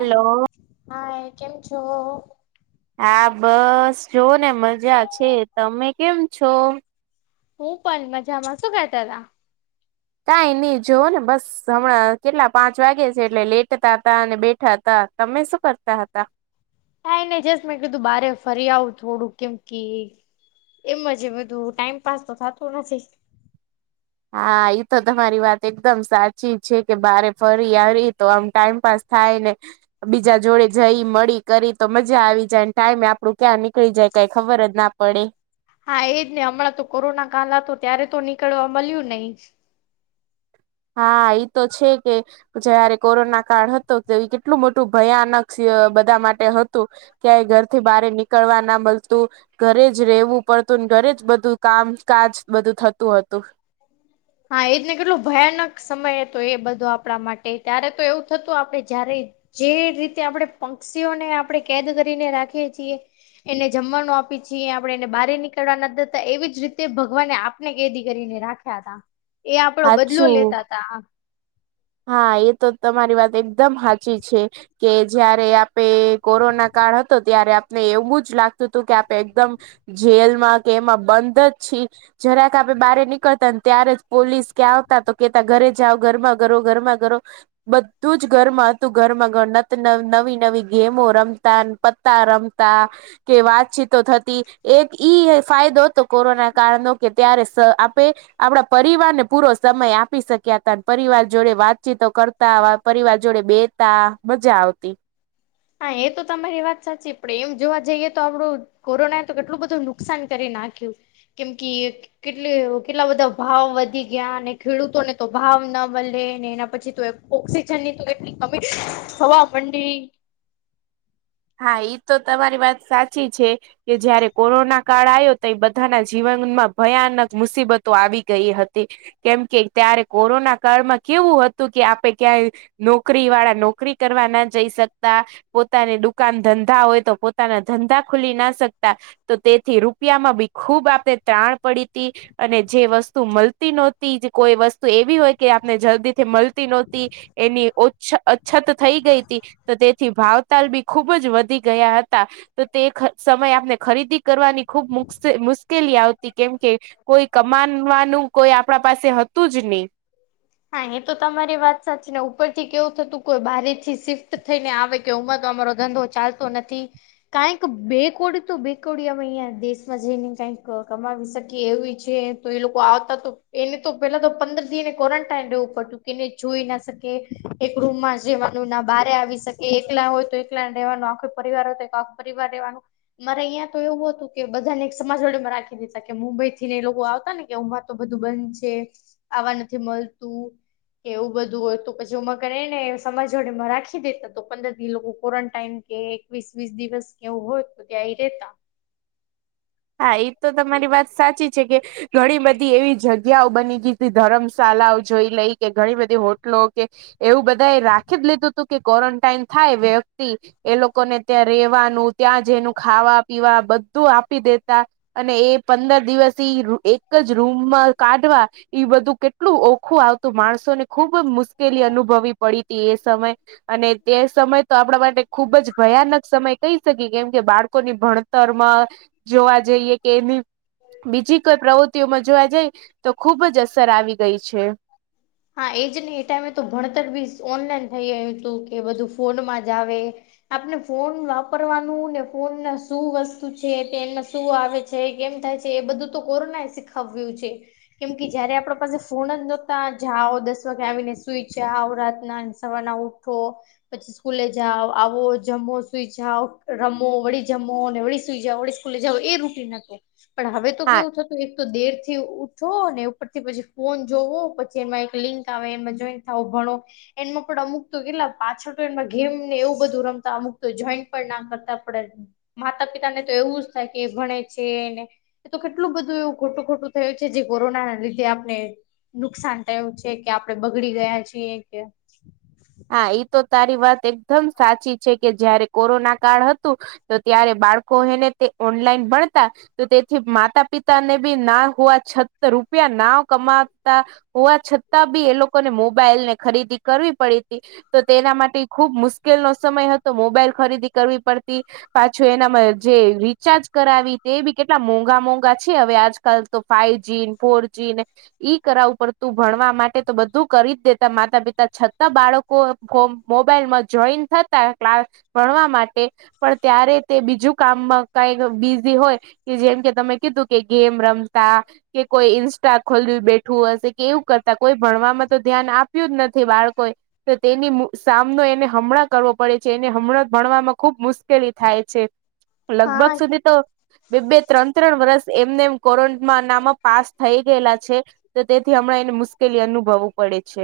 Hello hi કેમ છો? આ બસ જુવો ને મજા છે, તમે કેમ છો? હું પન મજામાં શું કરતા તા? કાંઈ નઈ જુવો ને બસ. સમય કેટલા પાંચ વાગે છે એટલે લેટતા તા અને બેઠા તા તમે શું કરતા હતા? કાંઈ નઈ જસ્ટ મેં કીધું બારે ફરી આવું થોડું કેમ કિ એમજ બધું ટાઈમપાસ તો થાતુ નથી. હા ઈ તો તમારી વાત એકદમ સાચી છે કે બારે ફરી આવી તો આમ ટાઈમ પાસ થાય ને બીજા જોડે જઈ મળી કરી તો મજા આવી જાય ટાઈમે આપડું ક્યાં નીકળી જાય. કઈ ખબર જ ના પડે. હા એજ ને અમણાં તો કોરોના કાલ અતો ત્યારે તો નીકળવા મળ્યું નહી. હા ઈ તો છે કે જયારે કોરોના કાળ હતો ત્યારે કેટલું મોટું ભયાનક સ બધા માટે હત તુ ક્યાય ઘર થી બારે નીકળવા ના મલતું. ઘરે જ રેવું પડતું ને ઘરે જ બધું કામ કાજ બધુ થતુ હતુ. હા એ જ ને કેટલો ભયાનક સમય હતો એ બધો આપણા માટે ત્યારે તો એવું થતું આપડે જ્યારે જે રીતે આપણે પપક્ષીઓને આપણે કેદ કરીને રાખીએ છીએ. એને જમવાનું આપી છીએ આપડે એને બહારે નીકળવા નથ દેતા એવી જ રીતે ભગવાને આપને કેદી કરીને રાખ થાતા એ આપડો બદલો હાચું લેતા તા હા એ તો તમારી વાત એકદમ હાચી છે કે જયારે આપ પે કોરોના કાળ હતો ત્યારે આપને એવું જ લાગતું હતું કે આપે એકદમ જેલમાં કે એમાં બંધ જ છી જરાક આપે બારે નીકળતા ત્યારે જ પોલીસ ક્યાં આવતા તો કેતા ઘરે જાઓ ઘરમાં કરો ગરમા કરો બધું જ ઘરમાં હતું ઘરમાં ઘ નત નવી નવી ગેમો રમતા ન પત્તા રમ તા કે વાતચીતો થતી એક ઈયે ફાયદો હતો કોરોના કાળનો કે ત્યારે સ આપે આપડા પરિવારને પૂરો સમય આપી શક્યા તા ન પરિવાર જોડે વાતચીતો કરતા, વા પરિવાર જોડે બેતા, મજા આવતી. હાં એ તો તમારી એ વાત સાચી પણ એમ જોવા જઈએ તો આપડું કોરોના એ તો કેટલું બધું નુકસાન કરી નાખ્યું કેમ કી કેટલી કેટલો બધા ભાવ વધી ગયા ને ખેડૂતોને તો ભાવ ન મલે ને એના પછી તો ઓક્સિજનની તો કેટલી કમી થવા મંડી. હા ઈ તો તમારી વાત સાચી છે. કે જયારે કોરોના કાળ આયો તઈ બધાના જીવનમાં ભયાનક મુસીબતો આવી ગઈ હતી. કેમ કે ત્યારે કોરોના કાળમાં કેવું હતું કે આપે ક્યાંય. નોકરી વાળા નોકરી કરવા ના જઈ શકતા પોતાને દુક દુકાન ધંધા હોય તો પોતાના ધંધા ખુલી ના શકતા. તો તેથી રૂપિયામાં બી ખુબ આપણે ત્રાણ પડી તી. અને જે વસ્તુ મળતી નોતી કોઈ વસ્તુ એવી હોય કે આપને જલ્દી થી મળતી નોતી. એની ઓછ અછત થઈ ગઈ તી તો તેથી ભાવતાલ બી ખુબ જ વધી ગયા હતા. તો તે સમય આપને ખરીદી કરવાની ખૂબ મુસ મુશ્કેલી આવતી કેમકે કોઈ કમાનવાનું કોઈ આપણા પાસે હતું જ ની. હા એ તો તમારી વાત સાચી ને ઉપર થી કેવું થતું કોઈ બારી થી શિફ્ટ થઈ ને આવે કે ઉમાંક અમારો ધંધો ચાલતો નથી. કાઈક બે કોડી તો બે કોડી અવે અહીંયા દેશમાં જઈને કઈક કમાવી શકીએ એવી છે. તો એ લોકો આવતા તો એને તો પેલા તો પંદર દિ ક્વોરન્ટાઈઇન રેવું પડતું, કે ના જોઈ ના શકે એક રૂમ માં જ રેવાનું ના બારે આવી શક એ એકલા હોય તો, એકલા રહેેવાનું આખો પરિવાર હોય તો આખો પરિવાર રહેેવાનું. મારે અહીંયા તો એવું હતું કે બધાને એક સમાજ વાડી માં રાખી દેતા કે મુંબઈ થી ને એ લોકો આવતા ને કે તો બધું બંધ છે. આવા નથી મળતું. કે એવું બધું હોય, તો પછીમાં કર ને સમાજ જોવા મરાઠી દેતા તો પંદર દી એ લોકો ક્વોરન્ટાઈન કે એકવીસ, વીસ દિવસ એવું હોય તો ત્યાંય રેતા. હા ઈ તો તમારી વાત સાચી છે કે ઘણી બધી એવી જગ્યાઓ બની ગઈ તી. ધર્મશાળઓ જોઈ લઈ કે ઘણી બધી હોટલો કે એવું બધા એ રાખી જ લીધું હતું કે કો્વોરન્ટાઈન થાય વ્યક્તિ એ લોકોને ત્યાં રેવાનું, ત્યાં ખાવા, પીવા બધું આપી દે રાખતા અને એ પંદર દિવસ એક જ રૂમમાં કાઢવા. ઈ બધું કેટલું ઓખું આવતું, માણસોને ખુબ મુશ્કેલી અનુભવી પડી તી એ સમયે. અને તે સમય તો આપણા માટે ખુબ જ ભયાનક સમય કહી શકીએ કેમ કે બાળકોની ભણત ભણતરમાં જોવા જઈએ કે એની બીજી કોઈ પ્રવૃત્તિઓમાં જોવા જાય તો ખુબ જ અસર આવી ગઈ છે. હા એજ ને એ ટાઈમે તો ભણતર બી ઓનલાઈન થઈ ગું હતું કે બધું ફોનમાં જ આવે. આપણે ફોન વાપરવાનું ને ફોન ના શું વસ્તુ છે. તે માં શું આવે. છે, કેમ થાય છે. એ બધું તો કોરોના આ શીખવ્યું છે. કેમ કે જયારે આપડા પાસે ફોન જ નોતા. જાવો, દસ વાગે આવીને સુઈ જવો. રાતના ને સવાર ના ઉઠો પછી સ્કૂલે જાઓ. આવો જમો, સુઈ જાઓ. રમો વળી જમો વળી સુઈ જાવ વળી. સ્કૂલે જાવ એ રૂટિન હતું. પણ હવે તો હા કેવું થતું. એક તો દેર થી ઉઠો ને ઉપરથી પછી ફોન જોવો પછ જે એમાં એક લિંક આવે એમાં જોઈન થાવો ભણો. એનમાં પણ અમુક તો કેટલા પાછળ તો એમાં ગેમ ને એવું. બધું રમતા અમુક તો જોઈન્ટ પણ ના કરતા પડે. માતા પિતા ને તો એવું, જ થાય કે એ ભણે છેને એ તો કેટલું બધું એવું ખોટું ખોટું થયું છે. જે કોરોના ના લીધે આપને નુકસાન એમ છે કે આપણે બગડી ગયા છીએ કે હા ઈ તો તારી વાત એકદમ સાચી છે કે જયારે કોરોના કાળ હતું. તો ત્યારે બાળકો હેને તે ઓનલાઈન ભણતા. તો તેથી માતા પિતાને બી ના હોવા, છતર રૂપિયા ના કમાતા. હોવા છતાં બી એ લોકોને મોબાઈલ ને ખરીદી કરવી પડી. તો તેના માટે ખુબ મુશ્કેલ નો સમય હતો મોબાઈલ ખરીદી કરવી પડતી. પાછું એનામાં જે રિચાર્જ કરાવી. તે બી કેટલા મોંઘા મોંઘા છે હવે આજકાલ. તો ફાઈવ જી ફોર જી ને ઈ કરાવ પડતું ભણવા માટે તો બધું કરીજ દેતા માતા પિતા છતાં બાળક કો કોમ મોબાઈલમાં જોઈને થતા ક્લાસ ભણવા માટે પણ ત્યારે તે બીજું કામમાં કાઈ બિઝી હોય કે જેમ કે તમે કીધું કે ગેમ રમતા કે કોઈ ઈન્સ્ટા ખોલ બેઠું હશે. કે એવું કરતા કોઈ ભણવામાં તો ધ્યાન આપ્યું જ નથી બાળકો એ. તો તેની મુ સામનો એને હમણાં કરવો પડે છે. એને હમણાં ભણવામાં ખુબ મુશ્કેલી થાય છે. હા લગભગ સુધી તો બે બે ત્રણ ત્રણ વર્ષ એમને એમ કોરોમા નામાં પાસ થઈ ગયેલા છે. તો તેથી હમણાં એને મુશ્કેલી અનુભવવું પડે છે.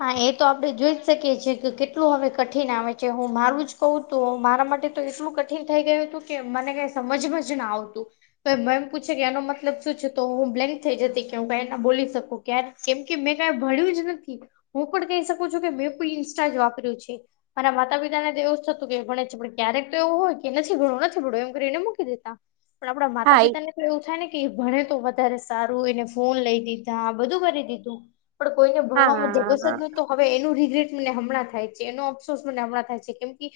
હા એ તો આપડે જોઈ જ શકીએ છે કે કેટલું હવે કઠિન આવે છે. હું મારું જ કહું તો મારા માટે તો એટલું કઠિન થઈ ગયું હતું કે મને કઈ સમજમાં જ ના આવતું કોઈ મેમ પૂછે કે એનો મતલબ શું છે તો હું બ્લેન્ક થઈ જતી કે હું કઈ ના બોલી શકું ક્યાર કેમ કે મેં કઈ ભણ્યું જ નથી હું પણ કહી શકું છું કે મેં પણ ઇન્સ્ટા જ વાપર્યું છે. મારા માતા ને તો એવું જ થતું કે ભણે છે ભણે છે પણ ક્યારેક તો એવું હોય, કે નથી ભણવું નથી ભણવું એમ કરીને મૂકી દેતા. પણ આપડા માતા હા પિતા ને તો એવું થાય ને કે ભણે તો વધારે સારું એને ફોન લઈ દીધા બધું કરી દીધું પણ કોઈને હા ભણવામાં જગસ હા નોતું. હવે એનું રિગ્રેટ મને હમણાં થાય છે, એનો અફસોસ મને હમણાં થાય છે, કેમ કે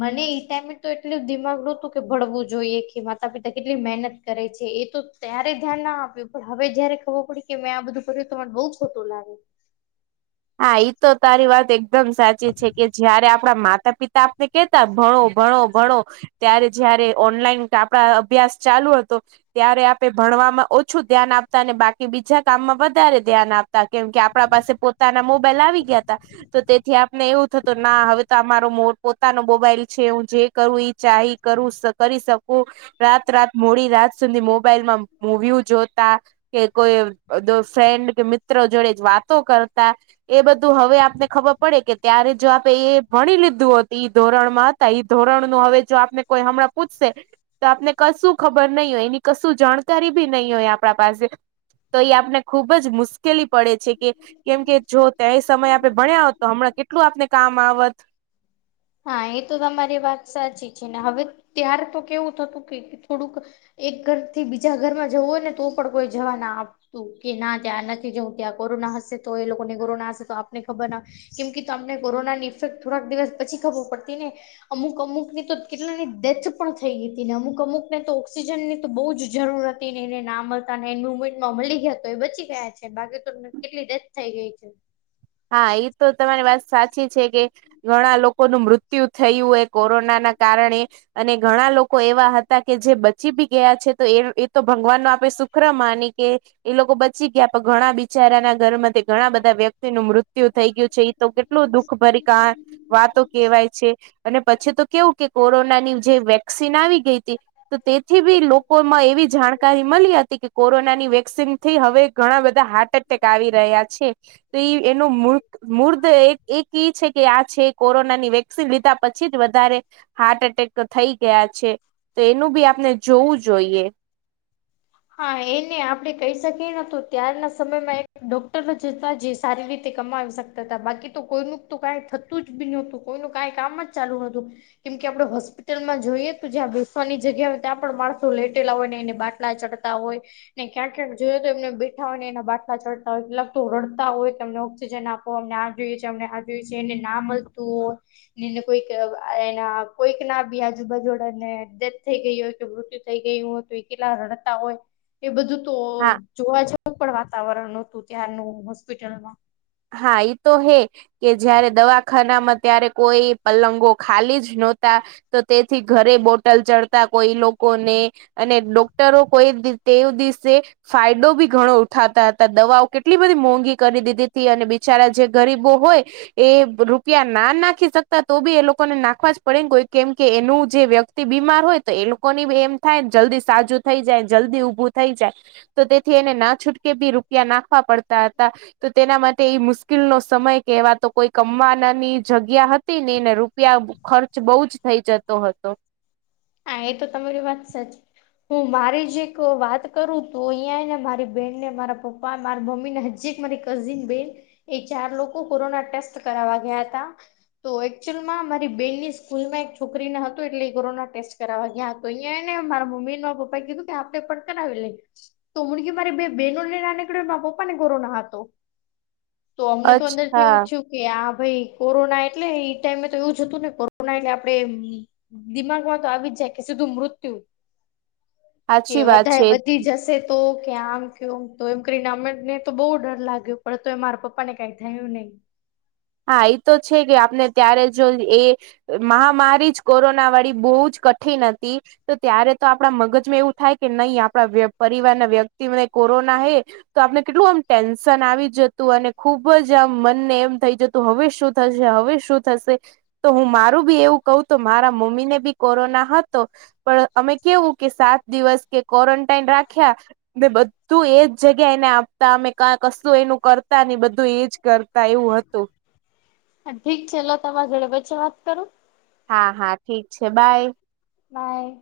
મને એ ટાઈમે તો એટલું દિમાગ નોતું કે ભણવું જોઈએ કે માતા પિતા કેટલી મહેનત કરે છે, એ તો ત્યારે ધ્યાનના આપ્યું પણ હવે જયારે ખબર પડી કે મેં આ બધું કર્યું તો આજ બહુજ સોટું લાગુ. હા ઈતો તારી વાત એકદમ સાચી છે, કે જયારે આપડા માતા પિતા કે કેતા ભણો, ભણો, ભણો ત્યારે જયારે ઓનલાઈન આપડા અભ્યાસ ચાલુ હતો ત્યારે આપે ભણવામાં ઓછું ધ્યાન આપતા અને બાકી બીજા કામમાં વધારે ધ્યાન આપ તા કેમ કે, આપડા પાસે પોતાના મોબાઈલ આવી ગયા તા તો તેથી આપને એવું થતું ના હવે તો આ મારો પોતાનો મોબાઈલ છે, હું જે કરું ઈ ચાઈ કરું શ કરી શકું રાત રાત મોડી રાત સુધી મોબાઈલમાં મુવીઊં જોતા કે કોઈ દ ફ્રેન્ડ કે મિત્ર જોડે જ વાતો કર તા એ બધું હવે આપને ખબર પડે ત્યારે જો આપે એ ભણી લીધું હતું હતા એ ધોરણ નું હવે જો આપને કોઈ હમણાં પૂછશે તો આપને કશું ખબર નહીં હોય એની કશું જાણકારી બી નહીં હોય આપડા પાસે તો ઈ આપને ખુબ જ મુશ્ કેલી પડે છે, કે કેમ કે જો ત્યાંય સમય આપે ભણ્યા હોત તો હમણાં કેટલું આપને કામ આવત. હા એતો તમારી વાત સાચી છે, ને હવે ત્યાર તો કેવું થતું કે થોડુંક એક ઘર થી બીજા ઘરમાં જવું હોય ને તો પણ કોઈ જવા ના આપ તું કે ના ત્યાં નથી જઉ ત્યાં કોરોના હશે તો એ લોકોને કોરોના હશે તો આપને ખબર ના કેમ કે તમને કોરોનાની ઇફેક્ટ થોડાક દિવસ પછી ખબર પડતી ને અમુક અમુક નીતો કેટલાની ડેથ પણ થઈ ગઈ હતી ને અમુક અમુક ને તો ઓક્સિજનની તો બહુ જ જરૂરત તે એને ના મળતા ને એન્ડ મુમેન્ટ માં એ મલી ગયા તો એ બચી ગયા છે, બાકી તો એમને કેટલી ડેથ થઇ ગઈ છે. હા, ઈ તો તમારી વાત સાચી છે કે ઘણા લોકોનું મૃત્યુ થયું હોય કોરોના ના કારણે અને ઘણા લોકો એવા હતા કે જે બચી ભી ગયા છે, તો એ એતો ભગવાન ન આપે સુખ, ખરા માની કે એ લોકો બચી ગયા પણ ઘણા બિચારાના ઘર માં તે ઘણા બધા વ્યક્તિનું મૃત્યુ, મૃત્યુ થઈ ગયું છે, એ તો કેટલું દુખ ભરી કા. વાતો કેવાય છે, અને પછી તો કેવું કે કોરોનાની, જે વેક્સિન આવી ગઈ હતી તો તેથી ભી લોકોમાં એવી જાણકારી મળી હતી કે, કોરોનાની વેક્સિનથી હવે ઘણા બધા હાર્ટ એટેક આવી રહ્યા છે, એનો મૂર્ખ, મૂર્ધ એક એક એ છે, કે આ છે કોરોનાની વેક્સિન લીધા પછી જ વધારે હાર્ટ એટેક થઈ ગયા છે, તો એનું ભી આપણે જોવું જોઈએ. હા એને આપડે કહી શકીએ નતો ત્યારના સમયમાં એક ડોક્ટર, જતા જે સારી રીતે કમાવી શકતા હતા બાકી તો કોઈનું તો કાંઈ થતું જ ભી નહોતું કોઈનું કાંઈ કામ જ, ચાલુ નોહતું, કેમ કે આપણેે હોસ્પિટલમાં જોઈએ તો જ્યાં બેસવાની જગ્યા હોય ત્યાં પણ માણસો લેટેલા હોય ને એને બાદ, બાટલા ચડતા હોય, ને ક્યાં ક્યાંક જોય તો એમને બેઠા હોય એના બાટલા ચડતા હોય કેટલાક તો રડતા હોય તો એમને ઓક્સિજન આપ. અમને આ છે, અમને આયું છે, એને ના મળતું હોય. એને કોઈક એના કોઈક ના ભી આજુબાજુડા ને ડેથ થઈ ગઈ હોય, કે મૃત્યુ થઈ ગયું હોય તો એ કેટલા રડતા હોય એ બધું તો હા જોવા જ, હું પણ વાતાવરણ હતું ત્યારનું હોસ્પિટલમાં, હા ઈ તો હે કે જયારે દવા ખ ખાનામાં ત્યારે કોઈ પલંગો ખાલી જ નોતા. તો તેથી ઘરે બોટલ ચડતા કોઈ લોકોને અને ડોક્ટરો કોઈ દી તેવ દિવસે ફાયદો બી ઘણો ઉઠાતા અતા દવાઓ કેટલી બધી મોંઘી કરી દીધી તી અને બિચારા જે ગરીબો હોય એ રૂપિયા ના નાખી શકતા તો બી એ લોકોને નાખવા જ પડે કોય કેમકે એનું જે વ્યક તી બીમાર હોય તો એ લોકોની બી એમ થાયને જલ્દી સાજું થઈ જાય જલ્દી ઊભું થઈ જાય તો તેથી એને ના છૂટકે બી રૂપિયા નાખવા પડતા અતા તેના માટે ઇ મુશ્કેલનો સમય કેહવાતો કોઈ કમવાનાની જગ્યા હતી ની ને રૂપિયા ખર્ચ બઉ જ થઈ જતો હતો. હા એ તો તમારી વાત સાચી હું મારી જ એક વાત કરું તો ઇયા ને મારી બેન ને મારા પપ પા માર મમ્મીને હજી એક મારી કઝિન બેન એ ચાર લોકો કોરોના ટેસ્ટ કરાવા ગયા તા તો એકચુઅલમાં મારી બેનની સ્કૂલમાં એક છોકરીને હતું એટલે એ કોરોના ટેસ્ટ કરાવવા ગયા તો અહિયાં ને મારા મમ્મ ને મા પપ્પા કીધું કે આપે પણ કરાવી લેઈ. તો મુડગી મારી બે બેહેનો ને ના નિકળી યુ મારા પપ્પા ને કોરોના હતો. તો અમને તો અંદરથી અચ્છા એવું થીયુ. કે આ ભાઈ કોરોના એટલે એ ટાઈમે તો એવું જ હતું ને કોરોના એટલે આપડે દિમાગમાં તો આવી જ કે સીધું મૃત્યુ. કે સાચી વાત વધારે છે વધી જશે તોકે આમ કયોમ તો એમ કરીને અમને તો બઉ ડર લાગ્યો પણ તો એ મારા પપ્પા ને કઈક થયું નઈ હા ઈ તો છે કે આપને ત્યારે જો એ મહામારી જ કોરોના વાળી બઊ જ કઠિન અતી તો ત્યારે તો આપડા મગજમાં એવું થાય કે નઇ આપણા પરિવાર ના વ્યક્તિને કોરોના હે. તો આપને કેટલું આમ ટેન્શન આવી જતું અને ખુબ જ આમ મનને એમ થઈ જતું તો હવે શું થશે હવે શું થશે. તો હું મારું બી એવું કઉ તો મારા મમ્મી ને બી કોરોના હતો. પણ અમે કેવું કે સાત દિવસ કે કોરન ટાઈન રાખ્યા, ને બધું એજ જગ્યા એને આપ તા અમે કા કશું એનું કરતા ની બધું એજ કરતા એવું હતું. ઠીક છે લો તમારે જોડે વચ્ચે વાત કરો? હા હા ઠીક છે બાય. બાય.